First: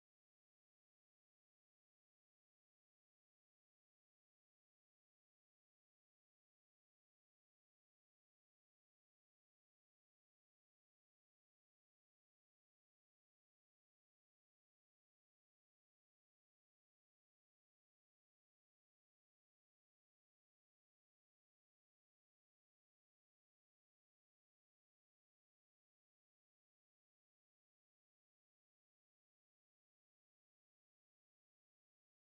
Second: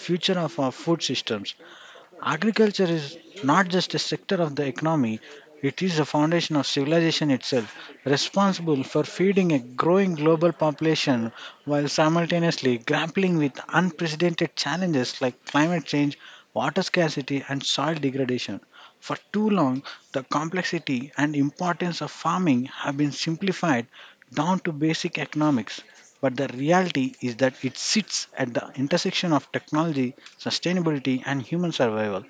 future of our food systems. Agriculture is not just a sector of the economy, it is the foundation of civilization itself, responsible for feeding a growing global population while simultaneously grappling with unprecedented challenges like climate change, water scarcity, and soil degradation. For too long, the complexity and importance of farming have been simplified down to basic economics. But the reality is that it sits at the intersection of technology, sustainability, and human survival.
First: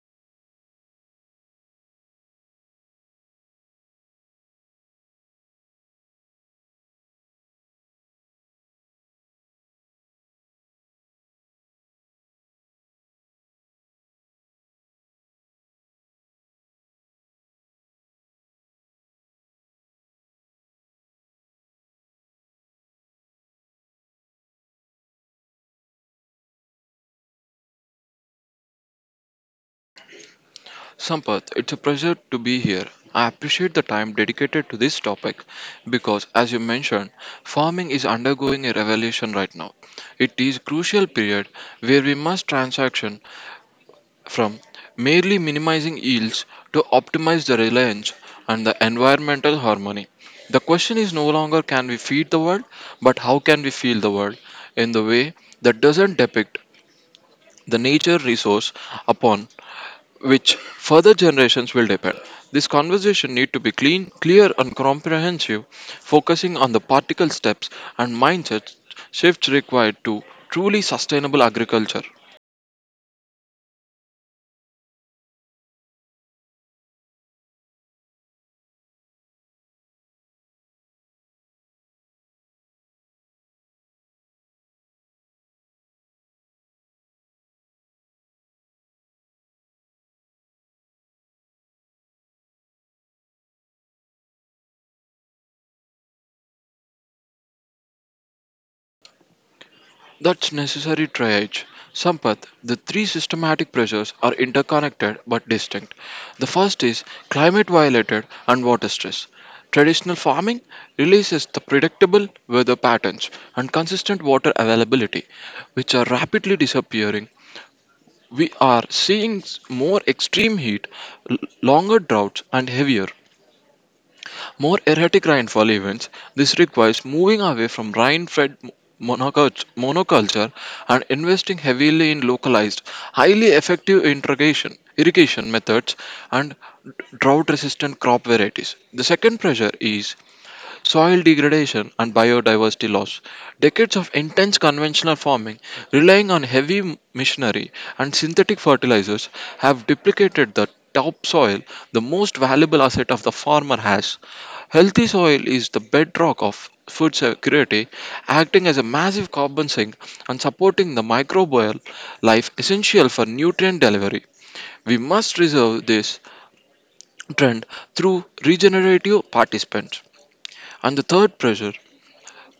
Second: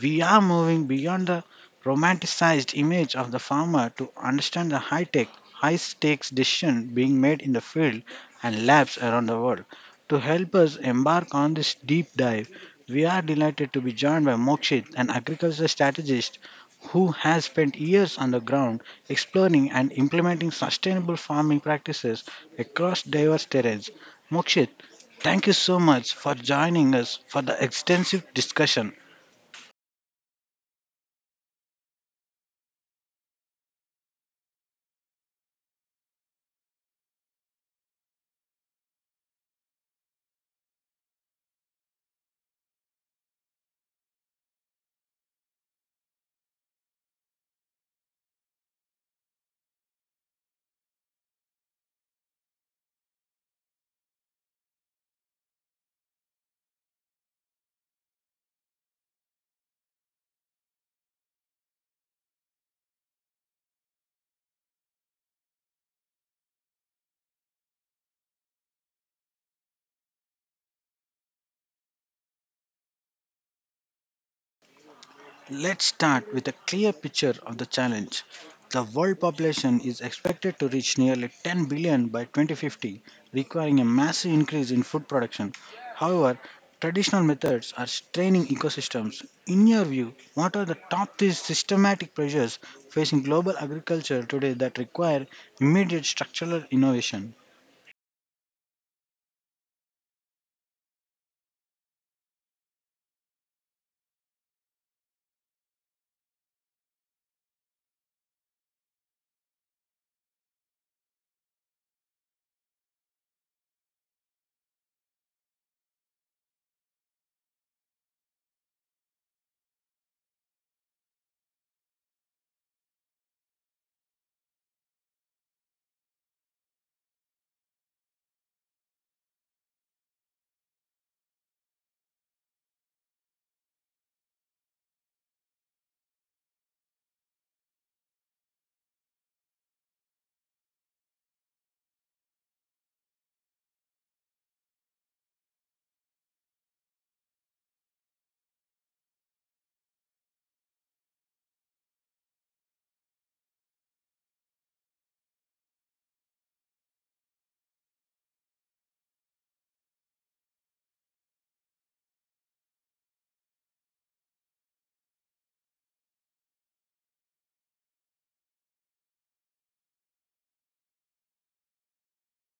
We are moving beyond the romanticized image of the farmer to understand the high tech, high stakes decisions being made in the field and labs around the world. To help us embark on this deep dive, we are delighted to be joined by Mokshit, an agricultural strategist who has spent years on the ground exploring and implementing sustainable farming practices across diverse terrains. Mokshit, thank you so much for joining us for the extensive discussion. Sampath, it's a pleasure to be here. I appreciate the time dedicated to this topic because, as you mentioned, farming is undergoing a revolution right now. It is crucial period where we must transaction from merely minimizing yields to optimize the reliance and the environmental harmony. The question is no longer can we feed the world, but how can we feel the world in the way that doesn't depict the nature resource upon which further generations will depend. This conversation need to be clean, clear and comprehensive, focusing on the particle steps and mindset shifts required to truly sustainable agriculture. Let's start with a clear picture of the challenge. The world population is expected to reach nearly 10 billion by 2050, requiring a massive increase in food production. However, traditional methods are straining ecosystems. In your view, what are the top three systematic pressures facing global agriculture today that require immediate structural innovation? That's necessary triage. Sampath, the three systematic pressures are interconnected but distinct. The first is climate violated and water stress. Traditional farming releases the predictable weather patterns and consistent water availability, which are rapidly disappearing. We are seeing more extreme heat, longer droughts, and heavier, more erratic rainfall events. This requires moving away from rain fed monoculture and investing heavily in localized, highly effective irrigation methods and drought resistant crop varieties. The second pressure is soil degradation and biodiversity loss. Decades of intense conventional farming, relying on heavy machinery and synthetic fertilizers, have duplicated the topsoil, the most valuable asset of the farmer has. Healthy soil is the bedrock of food security, acting as a massive carbon sink and supporting the microbial life essential for nutrient delivery. We must reserve this trend through regenerative participants. And the third pressure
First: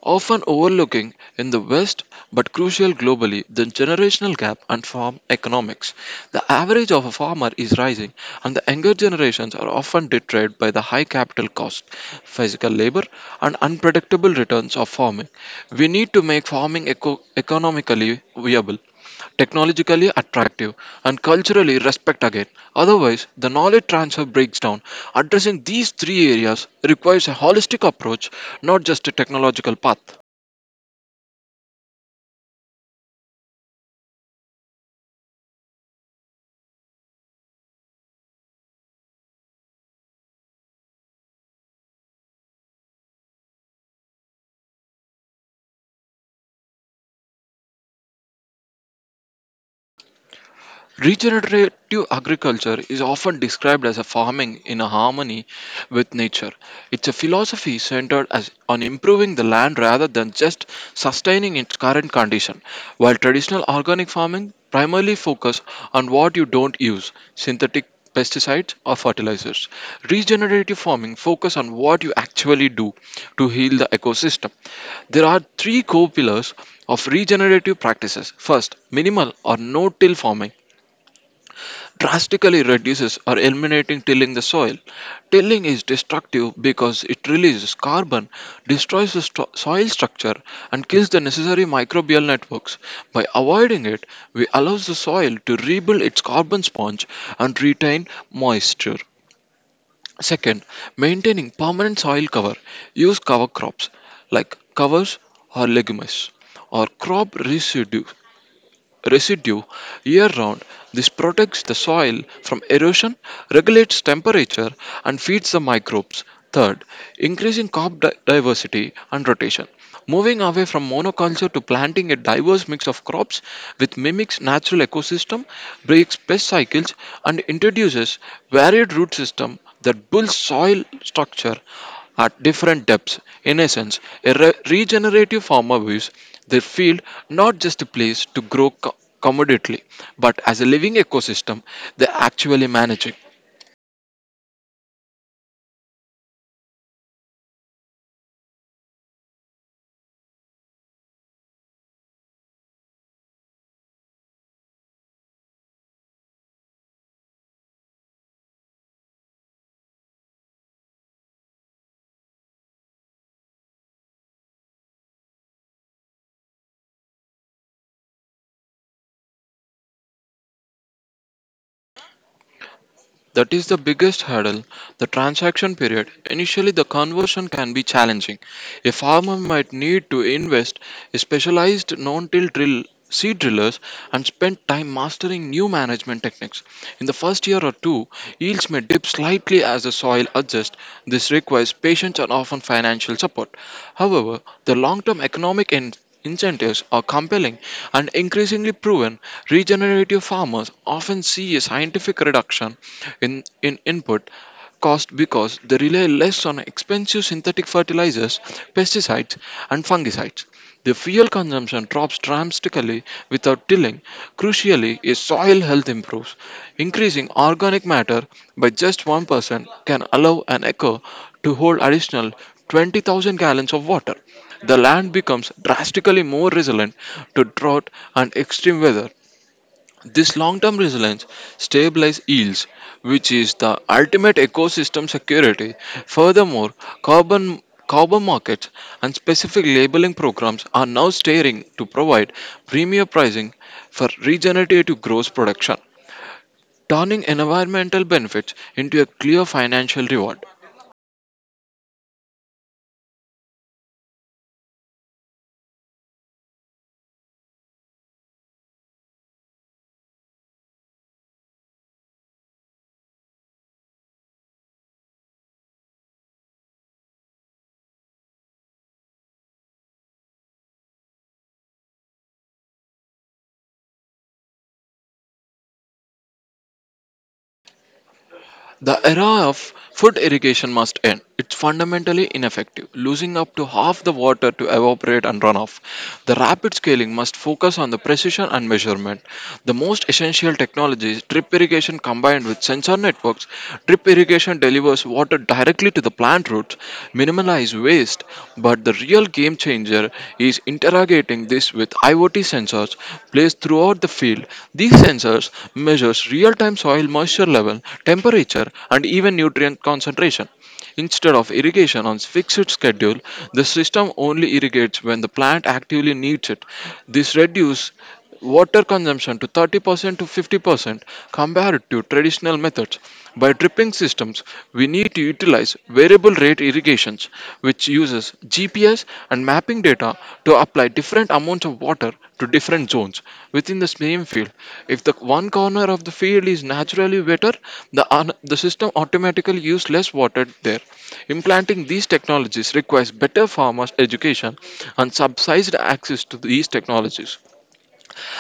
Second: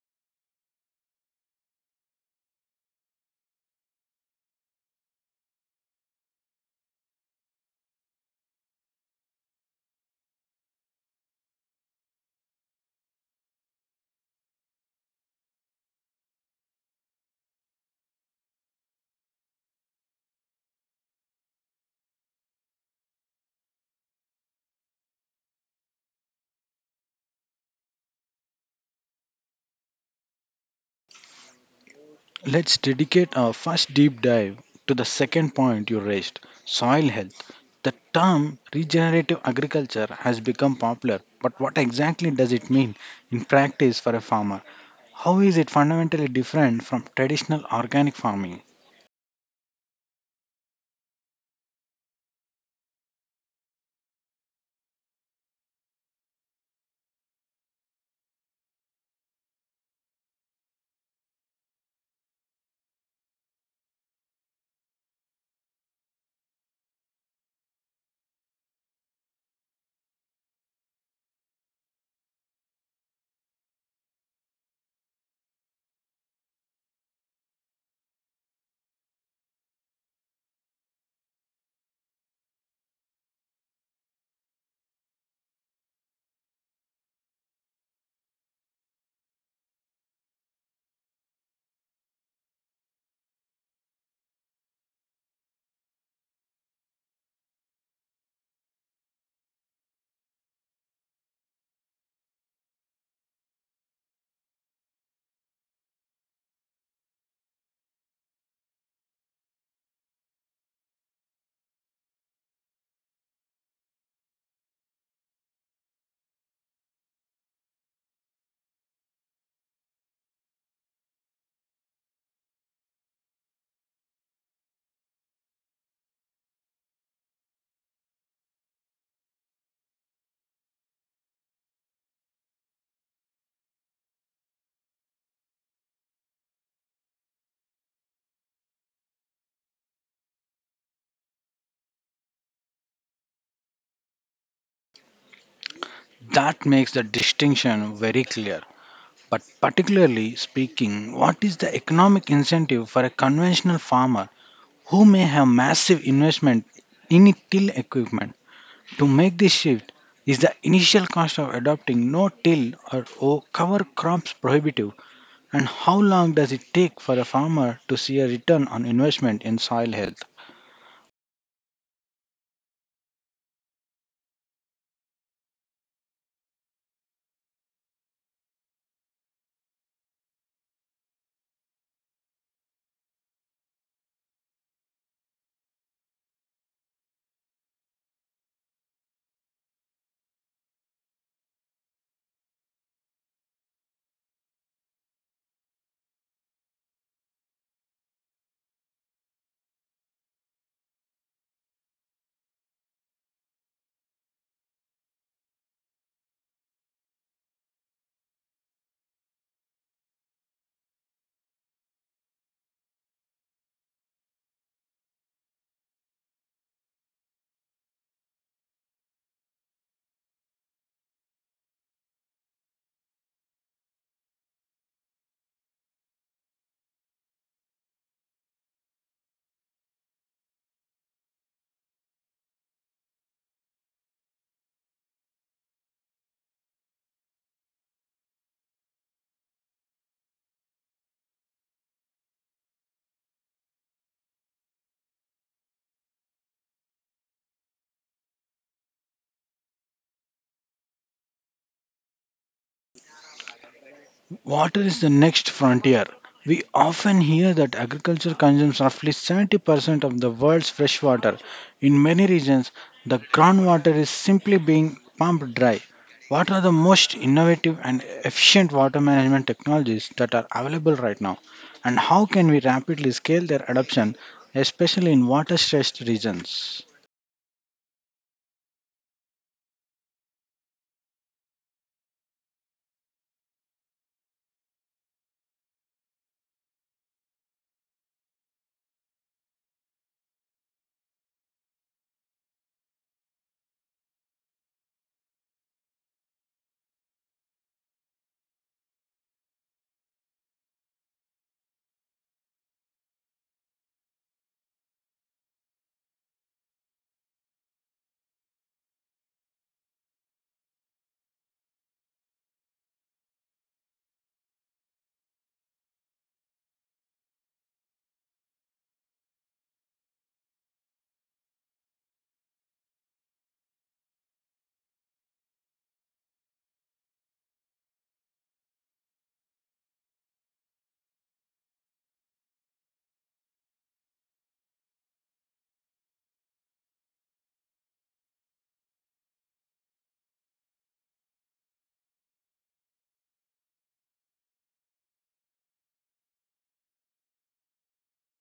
often overlooking in the West but crucial globally, the generational gap and farm economics. The average of a farmer is rising, and the younger generations are often deterred by the high capital cost, physical labor, and unpredictable returns of farming. We need to make farming economically viable, technologically attractive, and culturally respect again. Otherwise, the knowledge transfer breaks down. Addressing these three areas requires a holistic approach, not just a technological path. Let's dedicate our first deep dive to the second point you raised, soil health. The term regenerative agriculture has become popular, but what exactly does it mean in practice for a farmer? How is it fundamentally different from traditional organic farming? Regenerative agriculture is often described as a farming in a harmony with nature. It's a philosophy on improving the land rather than just sustaining its current condition. While traditional organic farming primarily focus on what you don't use, synthetic pesticides or fertilizers. Regenerative farming focus on what you actually do to heal the ecosystem. There are three core pillars of regenerative practices. First, minimal or no-till farming drastically reduces or eliminating tilling the soil. Tilling is destructive because it releases carbon, destroys the soil structure, and kills the necessary microbial networks. By avoiding it, we allows the soil to rebuild its carbon sponge and retain moisture. Second, maintaining permanent soil cover. Use cover crops like covers or legumes or crop residue year round. This protects the soil from erosion, regulates temperature, and feeds the microbes. Third, increasing crop diversity and rotation. Moving away from monoculture to planting a diverse mix of crops which mimics natural ecosystem, breaks pest cycles, and introduces varied root system that builds soil structure at different depths. In essence, a regenerative farmer views their field not just a place to grow commoditely, but as a living ecosystem they actually manage. That makes the distinction very clear. But particularly speaking, what is the economic incentive for a conventional farmer who may have massive investment in till equipment? To make this shift, is the initial cost of adopting no-till or cover crops prohibitive, and how long does it take for a farmer to see a return on investment in soil health? That is the biggest hurdle, the transaction period. Initially, the conversion can be challenging. A farmer might need to invest in specialized non-till drill seed drillers and spend time mastering new management techniques. In the first year or two, yields may dip slightly as the soil adjusts. This requires patience and often financial support. However, the long-term economic incentives are compelling and increasingly proven, regenerative farmers often see a scientific reduction in input cost because they rely less on expensive synthetic fertilizers, pesticides, and fungicides. The fuel consumption drops dramatically without tilling. Crucially, a soil health improves. Increasing organic matter by just 1% can allow an acre to hold additional 20,000 gallons of water. The land becomes drastically more resilient to drought and extreme weather. This long term resilience stabilizes yields, which is the ultimate ecosystem security. Furthermore, carbon carbon markets and specific labeling programs are now steering to provide premier pricing for regenerative growth production, turning environmental benefits into a clear financial reward. Water is the next frontier. We often hear that agriculture consumes roughly 70% of the world's fresh water. In many regions, the groundwater is simply being pumped dry. What are the most innovative and efficient water management technologies that are available right now? And how can we rapidly scale their adoption, especially in water stressed regions? The era of food irrigation must end. It's fundamentally ineffective, losing up to half the water to evaporate and run off. The rapid scaling must focus on the precision and measurement. The most essential technologies, drip irrigation combined with sensor networks, drip irrigation delivers water directly to the plant roots, minimize waste, but the real game changer is interrogating this device with IoT sensors placed throughout the field. These sensors measures real-time soil moisture level, temperature, and even nutrient concentration. Instead of irrigation on fixed schedule, the system only irrigates when the plant actively needs it. This reduces water consumption to 30% to 50% compared to traditional methods. By dripping systems, we need to utilize variable rate irrigations, which uses GPS and mapping data to apply different amounts of water to different zones within the same field. If the one corner of the field is naturally wetter, the system automatically uses less water there. Implanting these technologies requires better farmers' education and subsidized access to these technologies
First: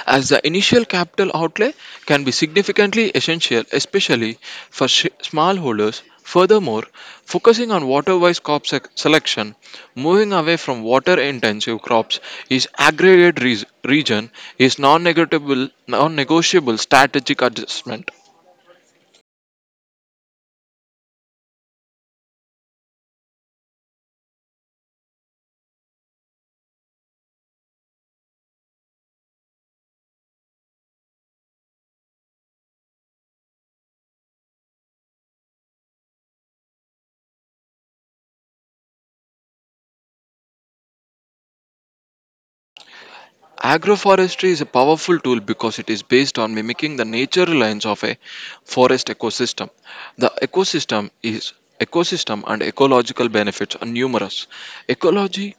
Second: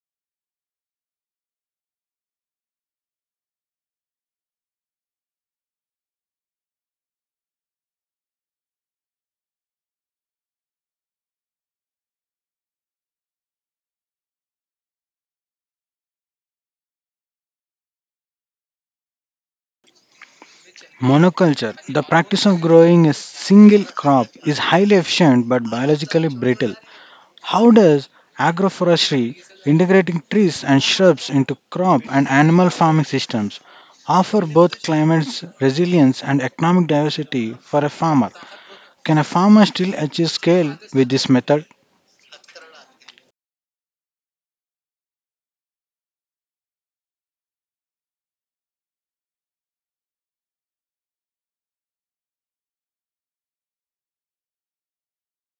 as the initial capital outlay can be significantly essential, especially for smallholders. Furthermore, focusing on water wise crop selection, moving away from water intensive crops is aggregate region is non negotiable strategic adjustment. Monoculture, the practice of growing a single crop, is highly efficient but biologically brittle. How does agroforestry, integrating trees and shrubs into crop and animal farming systems, offer both climate resilience and economic diversity for a farmer? Can a farmer still achieve scale with this method? Agroforestry is a powerful tool because it is based on mimicking the natural lines of a forest ecosystem. The ecosystem and ecological benefits are numerous. Ecology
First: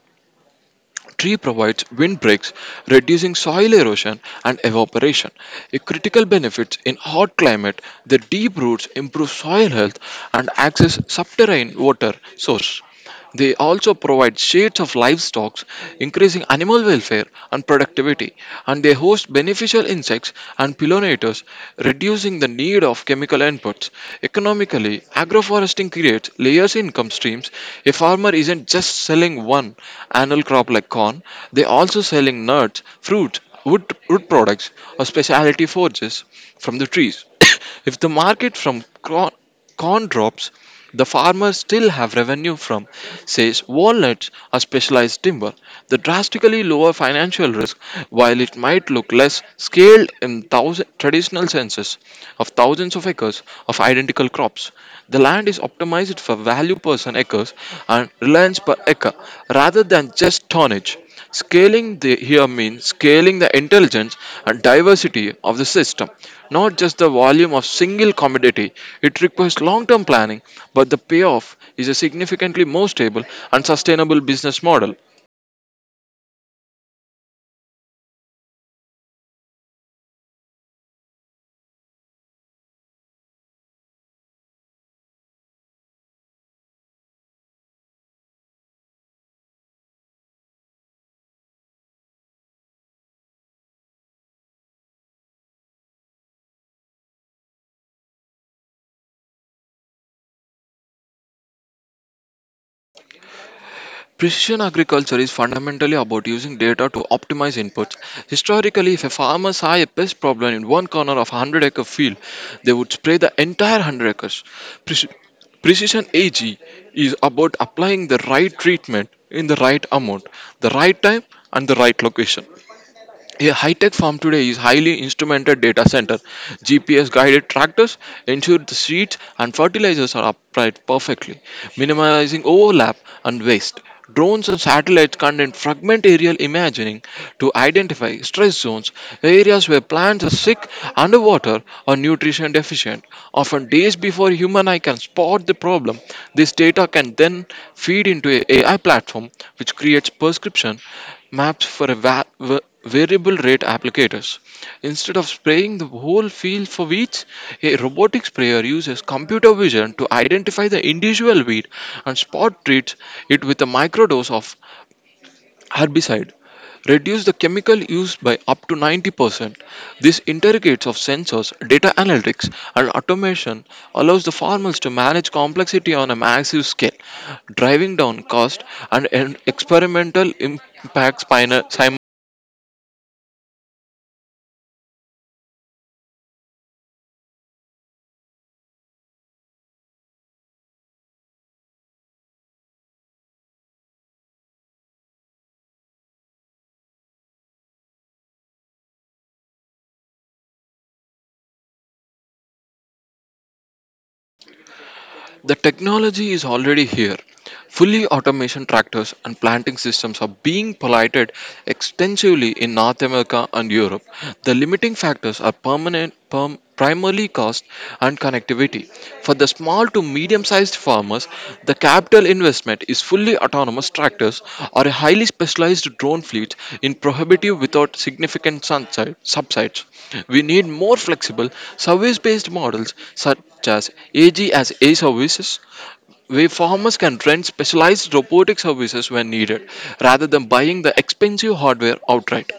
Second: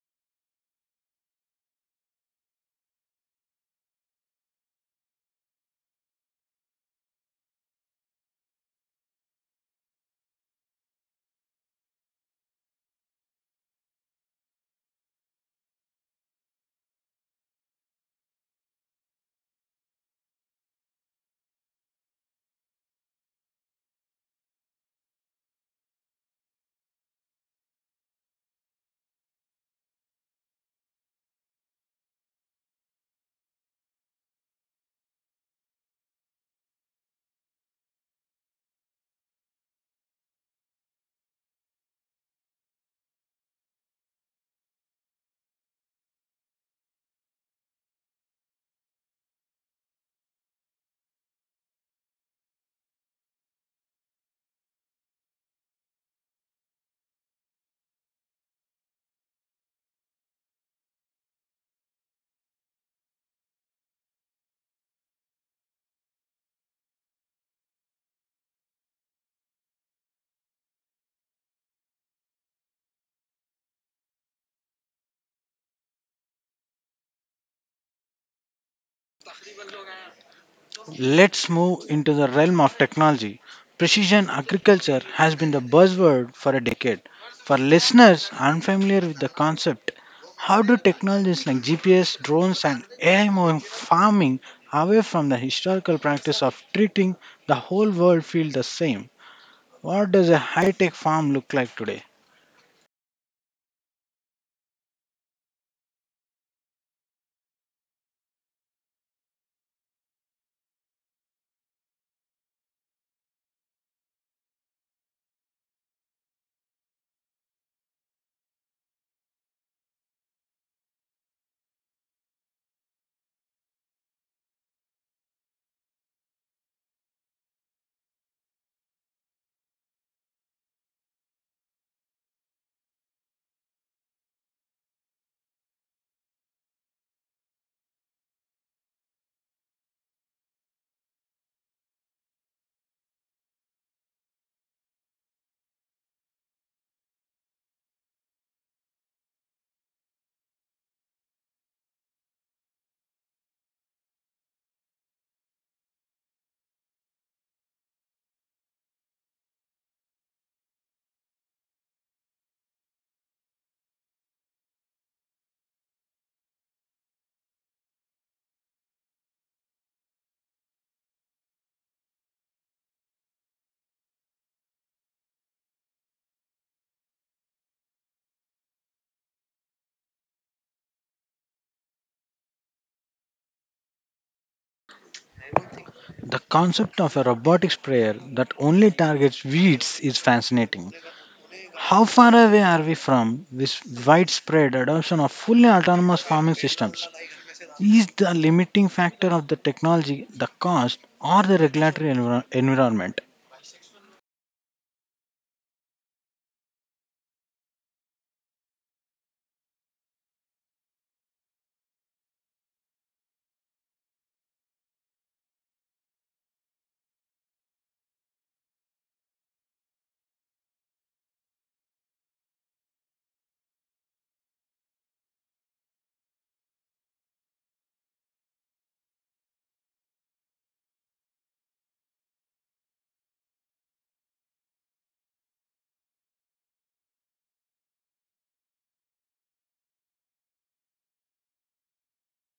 Tree provides windbreaks, reducing soil erosion and evaporation. A critical benefits in hot climate, the deep roots improve soil health and access subterranean water source. They also provide shades of livestock, increasing animal welfare and productivity, and they host beneficial insects and pollinators, reducing the need of chemical inputs. Economically, agroforestry harvesting creates layers in income streams. A farmer isn't just selling one annual crop like corn, they also selling nuts, fruit, wood products, or specialty forages from the trees. If the market from corn drops, the farmers still have revenue from, says, walnuts or specialized timber, the drastically lower financial risk, while it might look less scaled in thousand, traditional senses of thousands of acres of identical crops. The land is optimized for value per acres and reliance per acre rather than just tonnage. Here means scaling the intelligence and diversity of the system, not just the volume of single commodity. It requires long term planning, but the payoff is a significantly more stable and sustainable business model. Let's move into the realm of technology. Precision agriculture has been the buzzword for a decade. For listeners unfamiliar with the concept, how do technologies like GPS, drones, and AI move farming away from the historical practice of treating the whole world feel the same? What does a high tech farm look like today? Precision agriculture is fundamentally about using data to optimize inputs. Historically, if a farmer saw a pest problem in one corner of a 100-acre field, they would spray the entire 100 acres. Preci- Precision AG is about applying the right treatment in the right amount, the right time, and the right location. A high-tech farm today is highly instrumented data center. GPS-guided tractors ensure the seeds and fertilizers are applied perfectly, minimizing overlap and waste. Drones and satellites conduct fragment aerial imaging to identify stress zones, areas where plants are sick, underwater, or nutrition deficient. Often days before human eye can spot the problem, this data can then feed into a AI platform, which creates prescription maps for a variable rate applicators. Instead of spraying the whole field for weeds, a robotic sprayer uses computer vision to identify the individual weed and spot treats it with a microdose of herbicide. Reduce the chemical use by up to 90%. This interrogates of sensors, data analytics, and automation allows the farmers to manage complexity on a massive scale, driving down cost and experimental impacts pina- The concept of a robotic sprayer that only targets weeds is fascinating. How far away are we from this widespread adoption of fully autonomous farming systems? Is the limiting factor of the technology the cost or the regulatory environment? The technology is already here. Fully automation tractors and planting systems are being piloted extensively in North America and Europe. The limiting factors are primarily cost and connectivity. For the small to medium sized farmers, the capital investment is fully autonomous tractors or a highly specialized drone fleet in prohibitive without significant subsides. We need more flexible, service based models as AG as A services, where farmers can rent specialized robotic services when needed, rather than buying the expensive hardware outright.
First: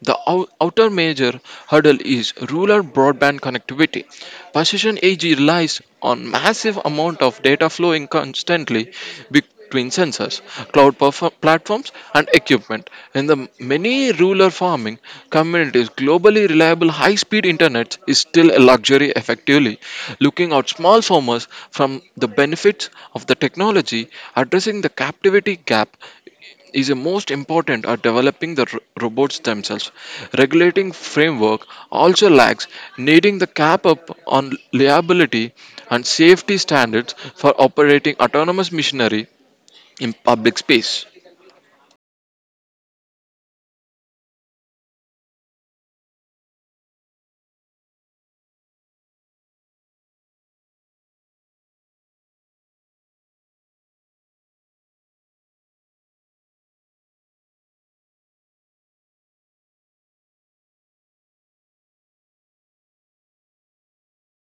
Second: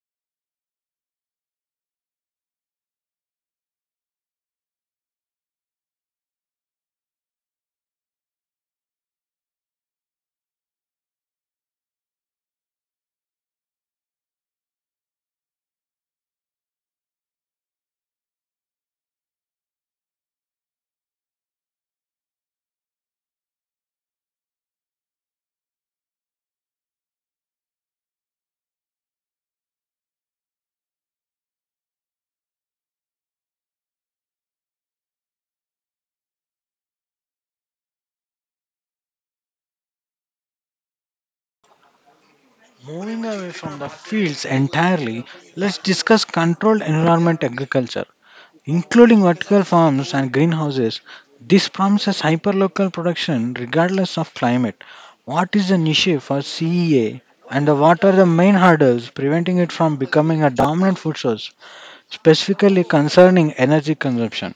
The outer major hurdle is rural broadband connectivity. Precision AG relies on massive amount of data flowing constantly between sensors, platforms, and equipment. In the many rural farming communities, globally reliable high-speed internet is still a luxury effectively, looking out small farmers from the benefits of the technology, addressing the captivity gap is the most important are developing the robots themselves. Regulating framework also lacks, needing the cap up on liability and safety standards for operating autonomous machinery in public space. Moving away from the fields entirely, let's discuss controlled environment agriculture, including vertical farms and greenhouses. This promises hyperlocal production regardless of climate. What is the niche for CEA and what are the main hurdles preventing it from becoming a dominant food source, specifically concerning energy consumption?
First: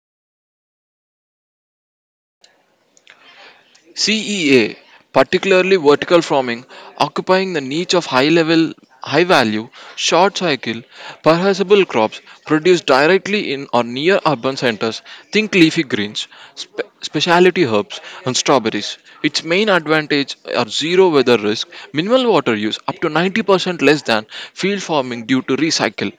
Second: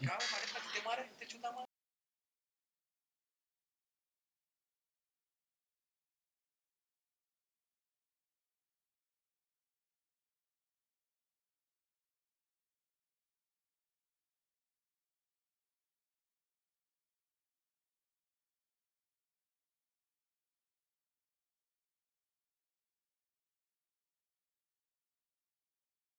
CEA, particularly vertical farming, occupying the niche of high level, high value, short cycle, perishable crops produced directly in or near urban centers. Think leafy greens, specialty herbs, and strawberries. Its main advantage are zero weather risk, minimal water use, up to 90% less than field farming due to recycle,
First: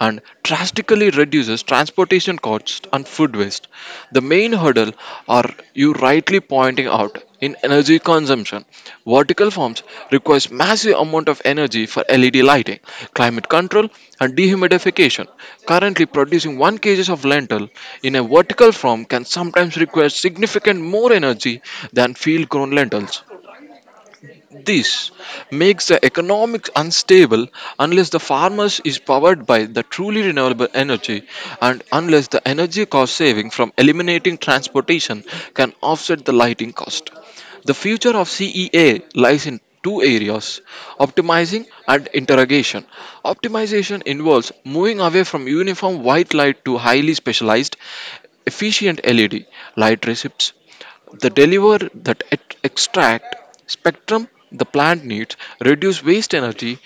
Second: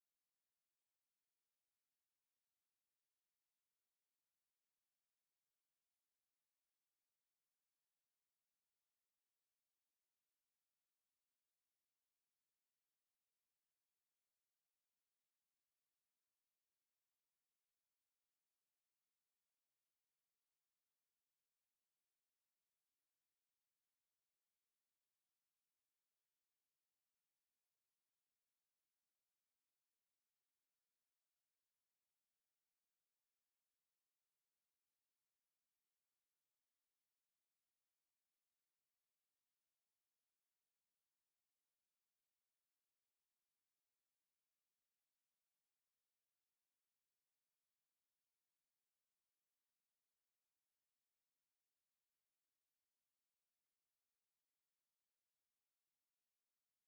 and drastically reduces transportation costs and food waste. The main hurdle are you rightly pointing out in energy consumption. Vertical farms requires massive amount of energy for LED lighting, climate control, and dehumidification. Currently producing 1 kg of lentil in a vertical farm can sometimes require significant more energy than field grown lentils. This makes the economics unstable unless the farmers is powered by the truly renewable energy, and unless the energy cost saving from eliminating transportation can offset the lighting cost. The future of CEA lies in two areas: optimizing and interrogation. Optimization involves moving away from uniform white light to highly specialized, efficient LED light receipts they deliver that extract spectrum the plant needs, reduce waste energy.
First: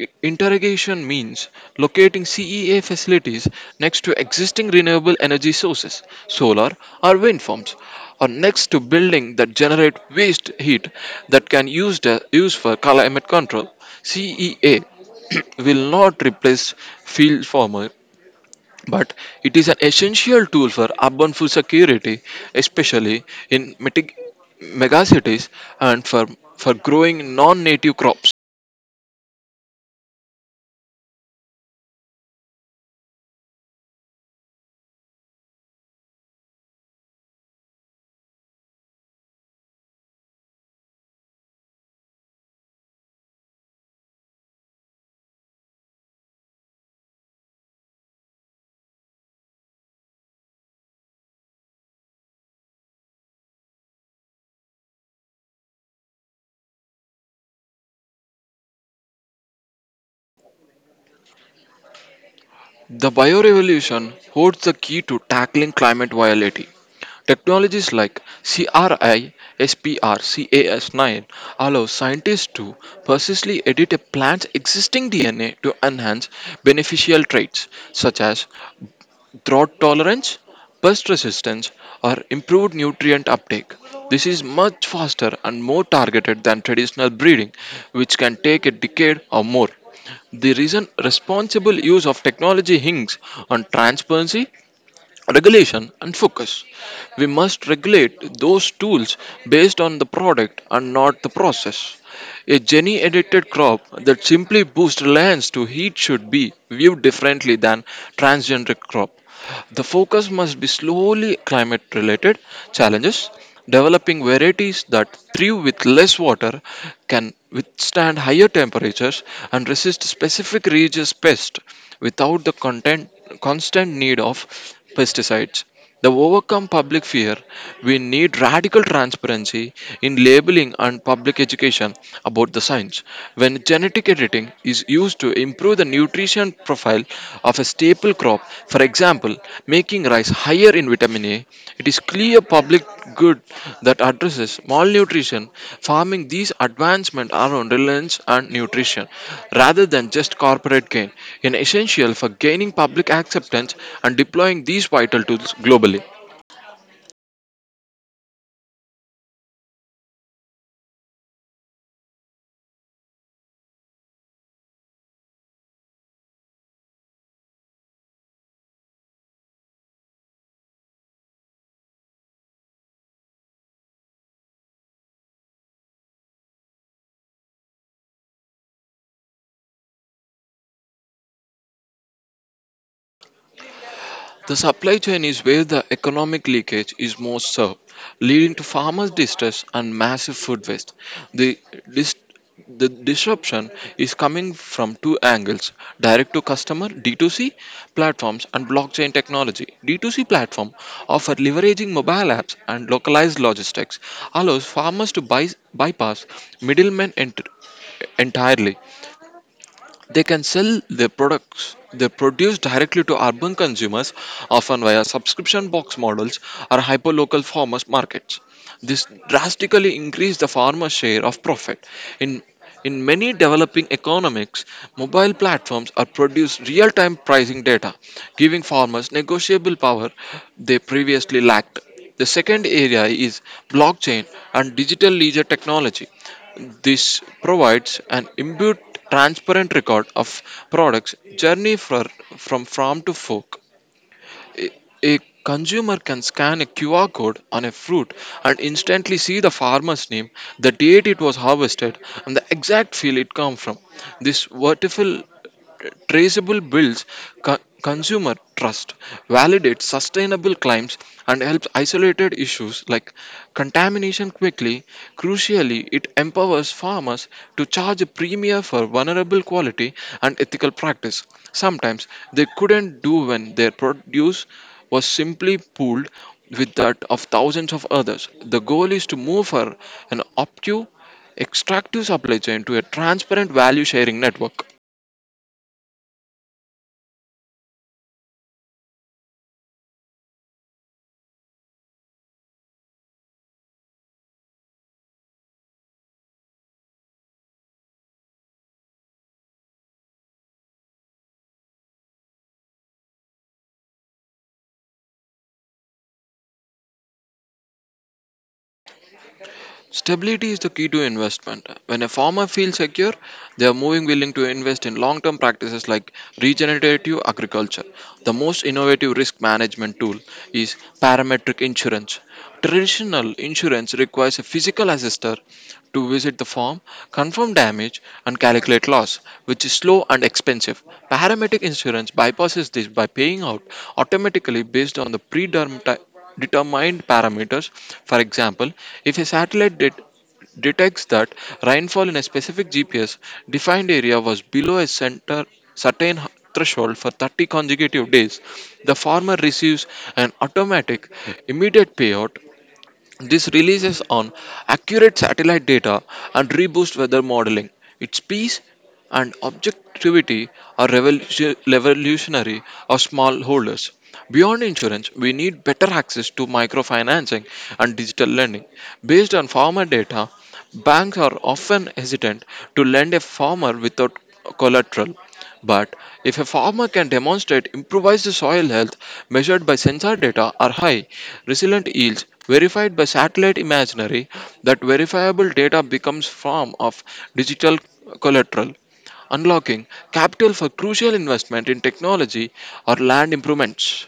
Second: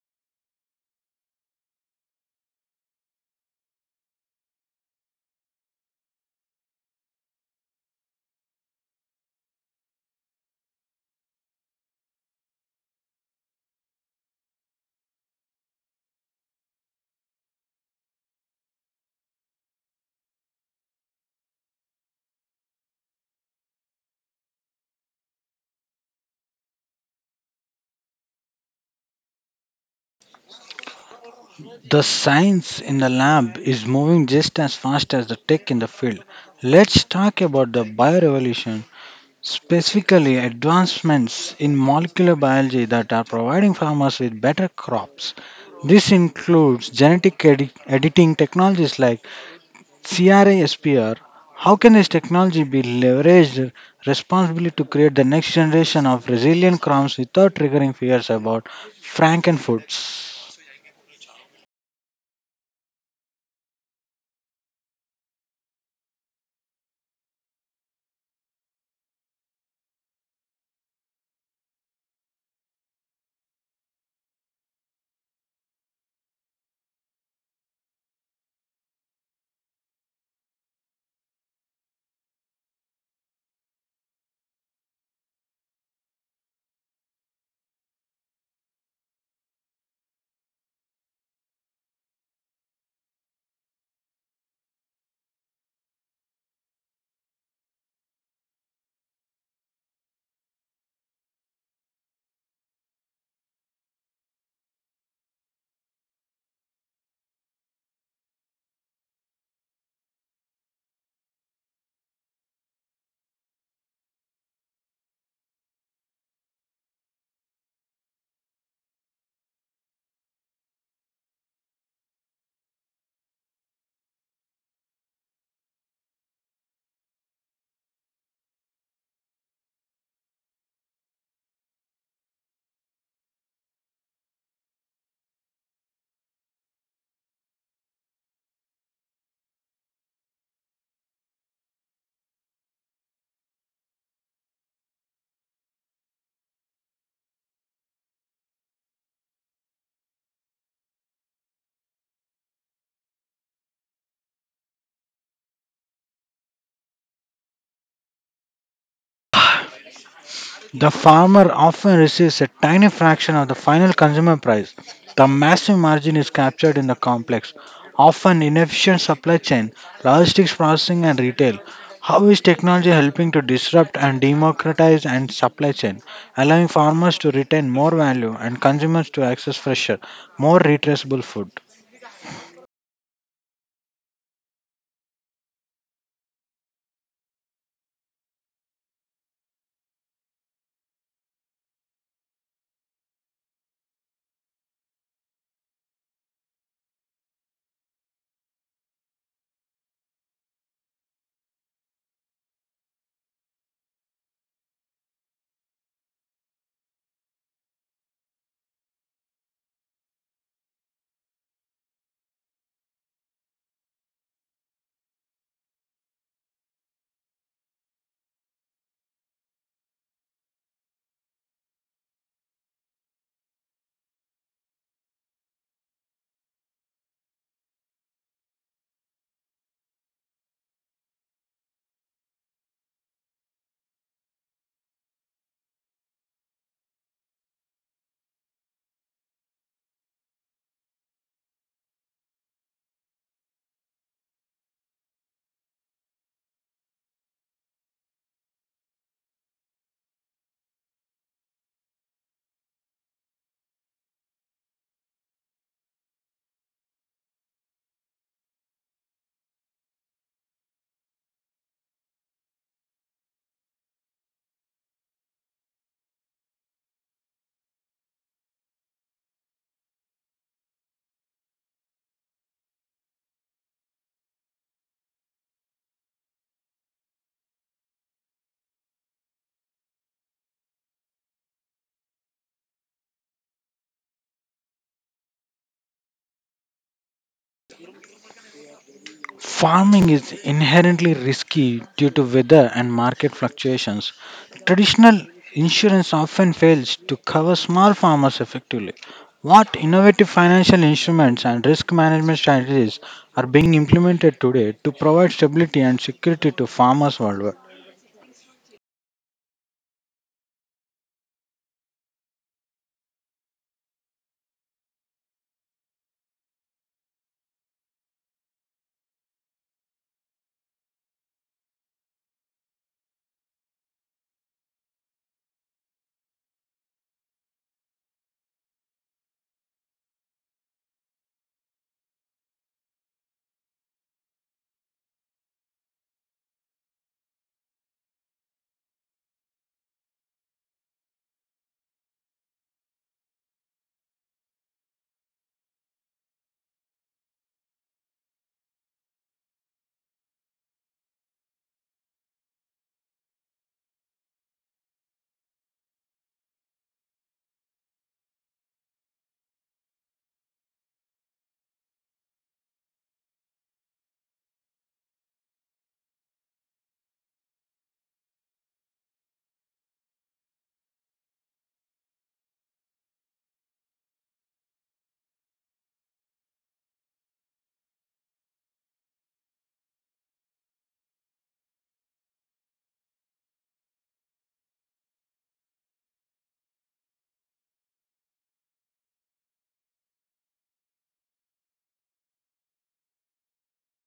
Interrogation means locating CEA facilities next to existing renewable energy sources, solar or wind farms, or next to buildings that generate waste heat that can use for climate control. CEA will not replace field farmer, but it is an essential tool for urban food security, especially in megacities and for growing non native crops. The science in the lab is moving just as fast as the tech in the field. Let's talk about the biorevolution, specifically advancements in molecular biology that are providing farmers with better crops. This includes genetic editing technologies like CRISPR. How can this technology be leveraged responsibly to create the next generation of resilient crops without triggering fears about frankenfoods? The biorevolution holds the key to tackling climate volatility. Technologies like CAS9 allow scientists to precisely edit a plant's existing DNA to enhance beneficial traits such as drought tolerance, pest resistance, or improved nutrient uptake. This is much faster and more targeted than traditional breeding, which can take a decade or more. The reason responsible use of technology hinges on transparency, regulation, and focus. We must regulate those tools based on the product and not the process. A gene edited crop that simply boosts reliance to heat should be viewed differently than transgenic crop. The focus must be slowly climate related challenges, developing varieties that thrive with less water, can withstand higher temperatures, and resist specific regions' pests without the constant need of pesticides. To overcome public fear, we need radical transparency in labeling and public education about the science. When genetic editing is used to improve the nutrition profile of a staple crop, for example, making rice higher in vitamin A. It is clear public good that addresses malnutrition, farming these advancement around reliance and nutrition rather than just corporate gain, an essential for gaining public acceptance and deploying these vital tools globally. The farmer often receives a tiny fraction of the final consumer price. The massive margin is captured in the complex, often inefficient supply chain, logistics processing, and retail. How is technology helping to disrupt and democratize and supply chain, allowing farmers to retain more value and consumers to access fresher, more retraceable food? The supply chain is where the economic leakage is most served, leading to farmers' distress and massive food waste. The, dis- the disruption is coming from two angles: direct to customer D2C platforms and blockchain technology. D2C platform offer leveraging mobile apps and localized logistics allows farmers to bypass middlemen entirely. They can sell their products they produce directly to urban consumers, often via subscription box models or hyperlocal farmers markets. This drastically increased the farmer's share of profit. In in many developing economies, mobile platforms are produce real-time pricing data, giving farmers negotiable power they previously lacked. The second area is blockchain and digital ledger technology. This provides an inbuilt transparent record of products journey from farm to fork. A, a consumer can scan a QR code on a fruit and instantly see the farmer's name, the date it was harvested, and the exact field it came from. This vertical traceable builds consumer trust, validates sustainable claims, and helps isolated issues like contamination quickly. Crucially, it empowers farmers to charge a premium for vulnerable quality and ethical practice. Sometimes they couldn't do when their produce was simply pooled with that of thousands of others. The goal is to move for an optive extractive supply chain to a transparent value sharing network. Farming is inherently risky due to weather and market fluctuations. Traditional insurance often fails to cover small farmers effectively. What innovative financial instruments and risk management strategies are being implemented today to provide stability and security to farmers worldwide? Stability is the key to investment. When a farmer feels secure, they are moving willing to invest in long term practices like regenerative agriculture. The most innovative risk management tool is parametric insurance. Traditional insurance requires a physical assessor to visit the farm, confirm damage, and calculate loss, which is slow and expensive. Parametric insurance bypasses this by paying out automatically based on the predetermined parameters. For example, if a satellite detects that rainfall in a specific GPS defined area was below a center, certain threshold for 30 consecutive days, the farmer receives an automatic immediate payout. This relies on accurate satellite data and reboost weather modeling. Its peace and objectivity are revolutionary for smallholders. Beyond insurance, we need better access to microfinancing and digital lending. Based on farmer data, banks are often hesitant to lend a farmer without collateral. But if a farmer can demonstrate improvised soil health measured by sensor data are high, resilient yields verified by satellite imagery, that verifiable data becomes form of digital collateral, unlocking capital for crucial investment in technology or land improvements.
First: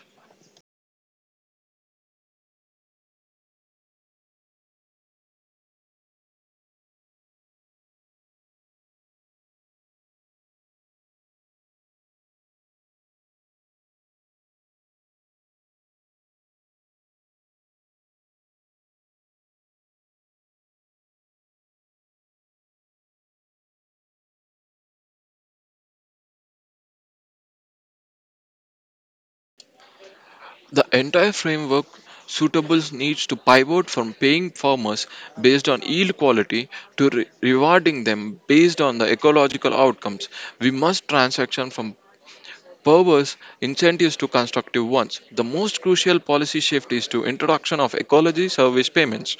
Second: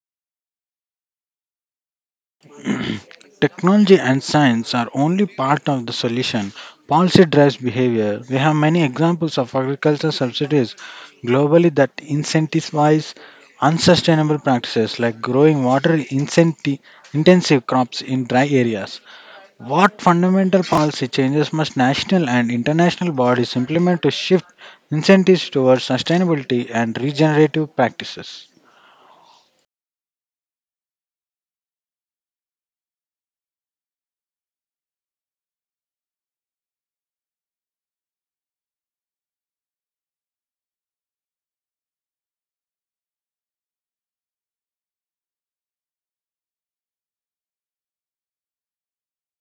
Technology and science are only part of the solution. Policy drives behavior. We have many examples of agricultural subsidies globally that incentivize unsustainable practices like growing water intensive crops in dry areas. What fundamental policy changes must national and international bodies implement to shift incentives towards sustainability and regenerative practices? The entire framework suitables needs to pivot from paying farmers based on yield quality to rewarding them based on the ecological outcomes. We must transition from perverse incentives to constructive ones. The most crucial policy shift is to introduction of ecology service payments.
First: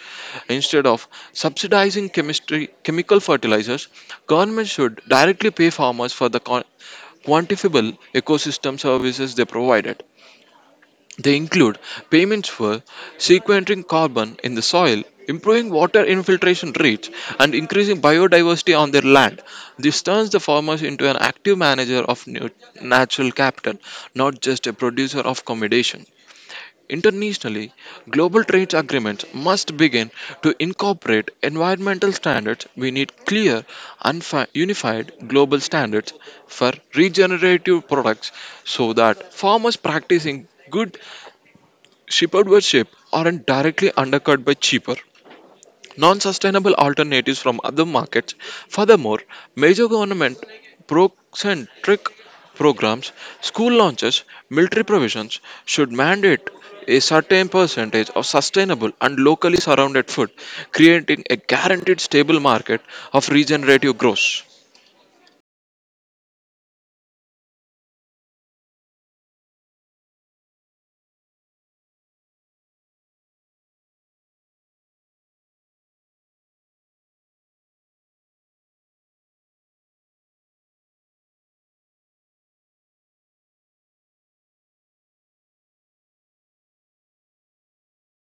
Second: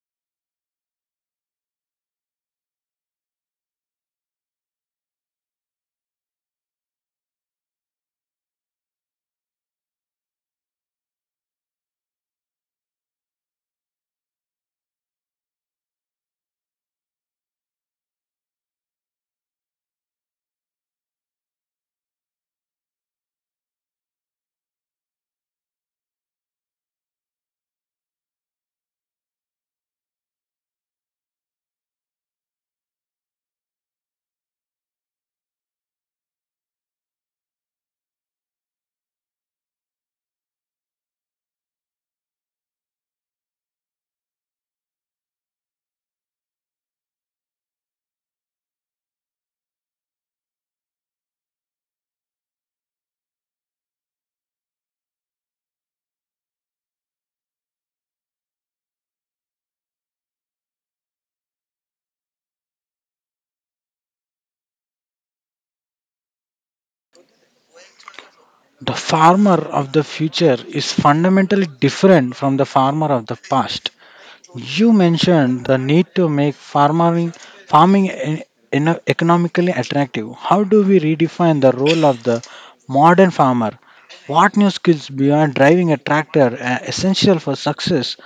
Instead of subsidizing chemistry chemical fertilizers, government should directly pay farmers for the quantifiable ecosystem services they provided. They include payments for sequestering carbon in the soil, improving water infiltration rates, and increasing biodiversity on their land. This turns the farmers into an active manager of natural capital, not just a producer of accommodation. Internationally, global trade agreements must begin to incorporate environmental standards. We need clear, unified global standards for regenerative products so that farmers practicing good Shepherd worship aren't directly undercut by cheaper, non sustainable alternatives from other markets. Furthermore, major government pro centric programs, school launches, military provisions should mandate a certain percentage of sustainable and locally surrounded food, creating a guaranteed stable market of regenerative growth. The farmer of the future is fundamentally different from the farmer of the past. You mentioned the need to make farming economically attractive. How do we redefine the role of the modern farmer? What new skills beyond driving a tractor are essential for success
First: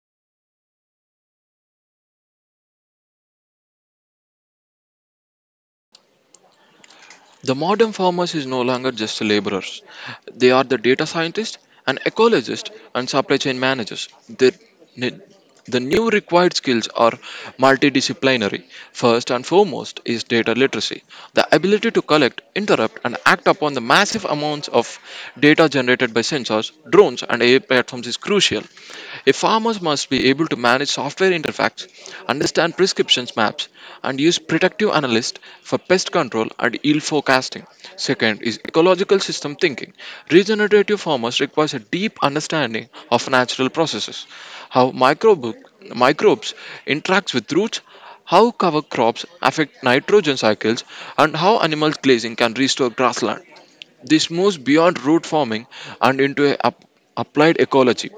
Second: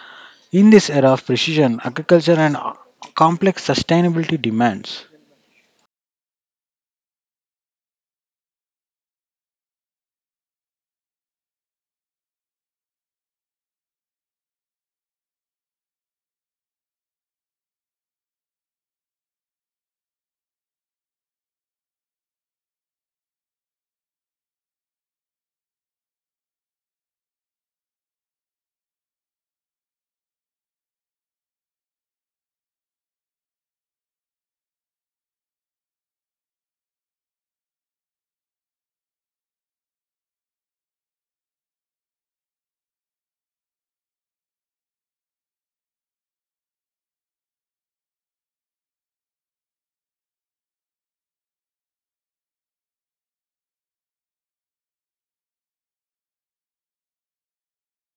in this era of precision agriculture and complex sustainability demands? The modern farmers is no longer just laborers. They are the data scientists and ecologists and supply chain managers. The new required skills are multidisciplinary. First and foremost is data literacy, the ability to collect, interrupt, and act upon the massive amounts of data generated by sensors, drones, and AI platforms is crucial. A farmer must be able to manage software interfacts, understand prescriptions maps, and use predictive analysis for pest control and yield forecasting. Second is ecological system thinking. Regenerative farmers requires a deep understanding of natural processes, how microbes interact with roots, how cover crops affect nitrogen cycles, and how animal grazing can restore grassland. This moves beyond root farming and into a applied ecology.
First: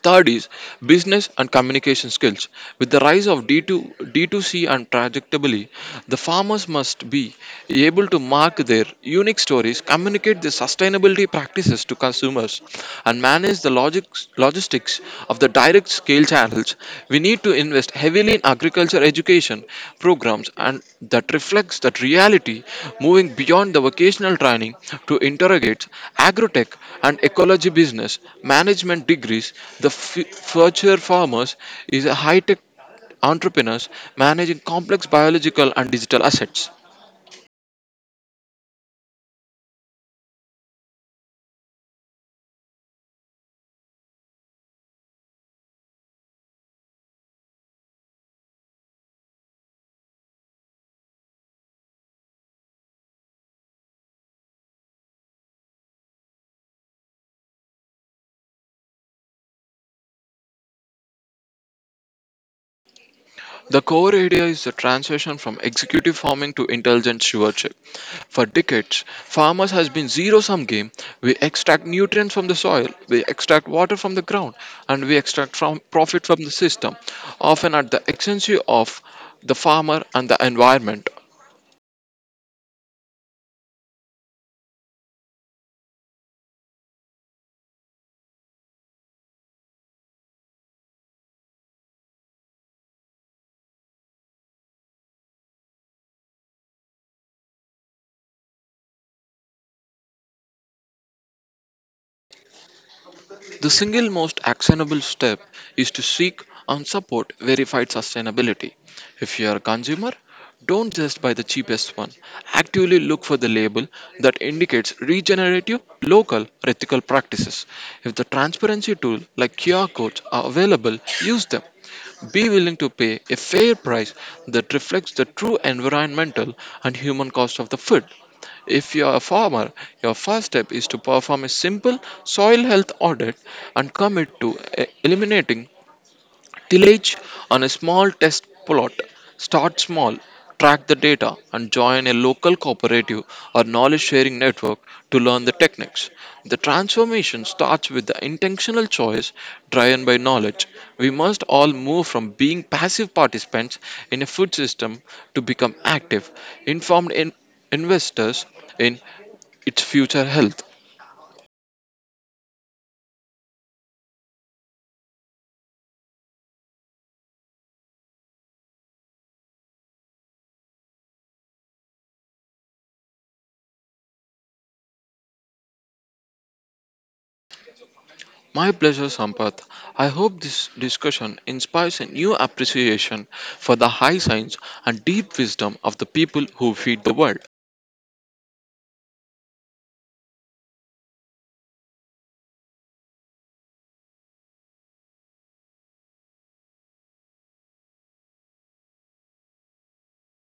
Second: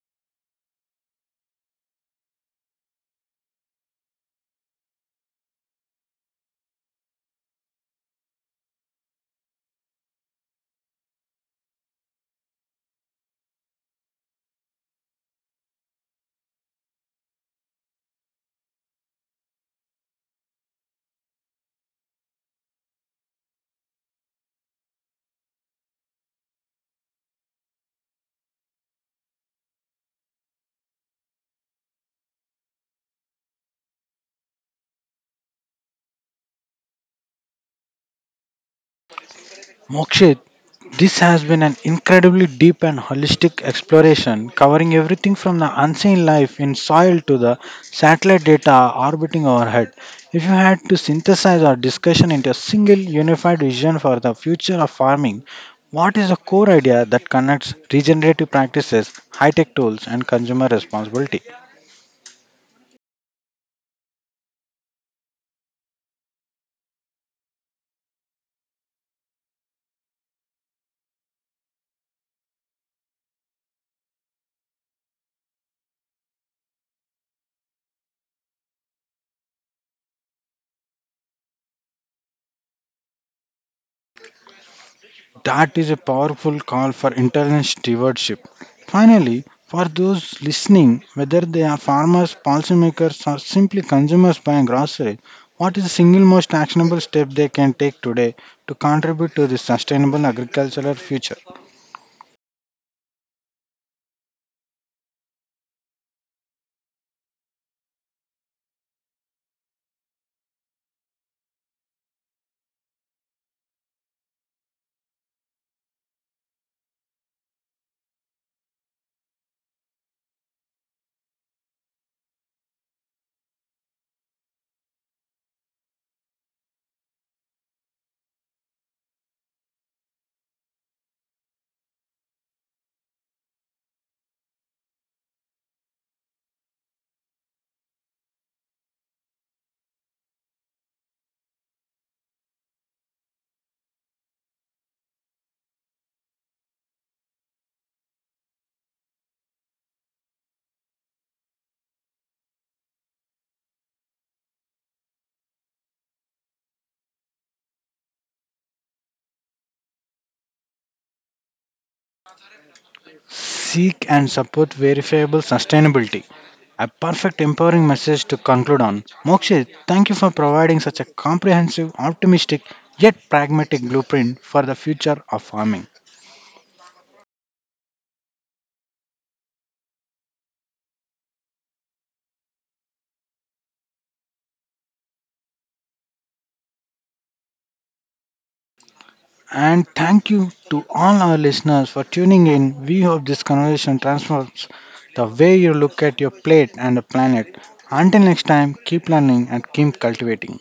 Third is business and communication skills. With the rise of D2C and trajectory, the farmers must be able to market their unique stories, communicate the sustainability practices to consumers, and manage the logistics of the direct scale channels. We need to invest heavily especially in agriculture education programs, and that reflects that reality, moving beyond the vocational training to interrogate agrotech and ecology business management degrees. The future farmers is a high tech entrepreneurs managing complex biological and digital assets. Mokshit, this has been an incredibly deep and holistic exploration covering everything from the unseen life in soil to the satellite data orbiting overhead. If you had to synthesize our discussion into a single unified vision for the future of farming, what is the core idea that connects regenerative practices, high tech tools, and consumer responsibility? The core idea is the transition from executive farming to intelligent stewardship. For decades, farmers has been zero-sum game. We extract nutrients from the soil, we extract water from the ground, and we extract from profit from the system, often at the expense of the farmer and the environment. That is a powerful call for internet stewardship. Finally, for those listening, whether they are farmers, policymakers, or simply consumers buying groceries, what is the single most actionable step they can take today to contribute to the sustainable agricultural future? The single most actionable step is to seek and support verified sustainability. If you are a consumer, don't just buy the cheapest one. Actively look for the label that indicates regenerative, local, or ethical practices. If the transparency tool like QR codes are available, use them. Be willing to pay a fair price that reflects the true environmental and human cost of the food. If you are a farmer, your first step is to perform a simple soil health audit and commit to eliminating tillage on a small test plot. Start small, track the data, and join a local cooperative or knowledge sharing network to learn the techniques. The transformation starts with the intentional choice driven by knowledge. We must all move from being passive participants in a food system to become active, informed investors in its future health. Seek and support verifiable sustainability. A perfect empowering message to conclude on. Mokshit, thank you for providing such a comprehensive, optimistic, yet pragmatic blueprint for the future of farming. My pleasure, Sampath. I hope this discussion inspires a new appreciation for the high science and deep wisdom of the people who feed the world. And thank you to all our listeners for tuning in. We hope this conversation transforms the way you look at your plate and the planet. Until next time, keep learning and keep cultivating.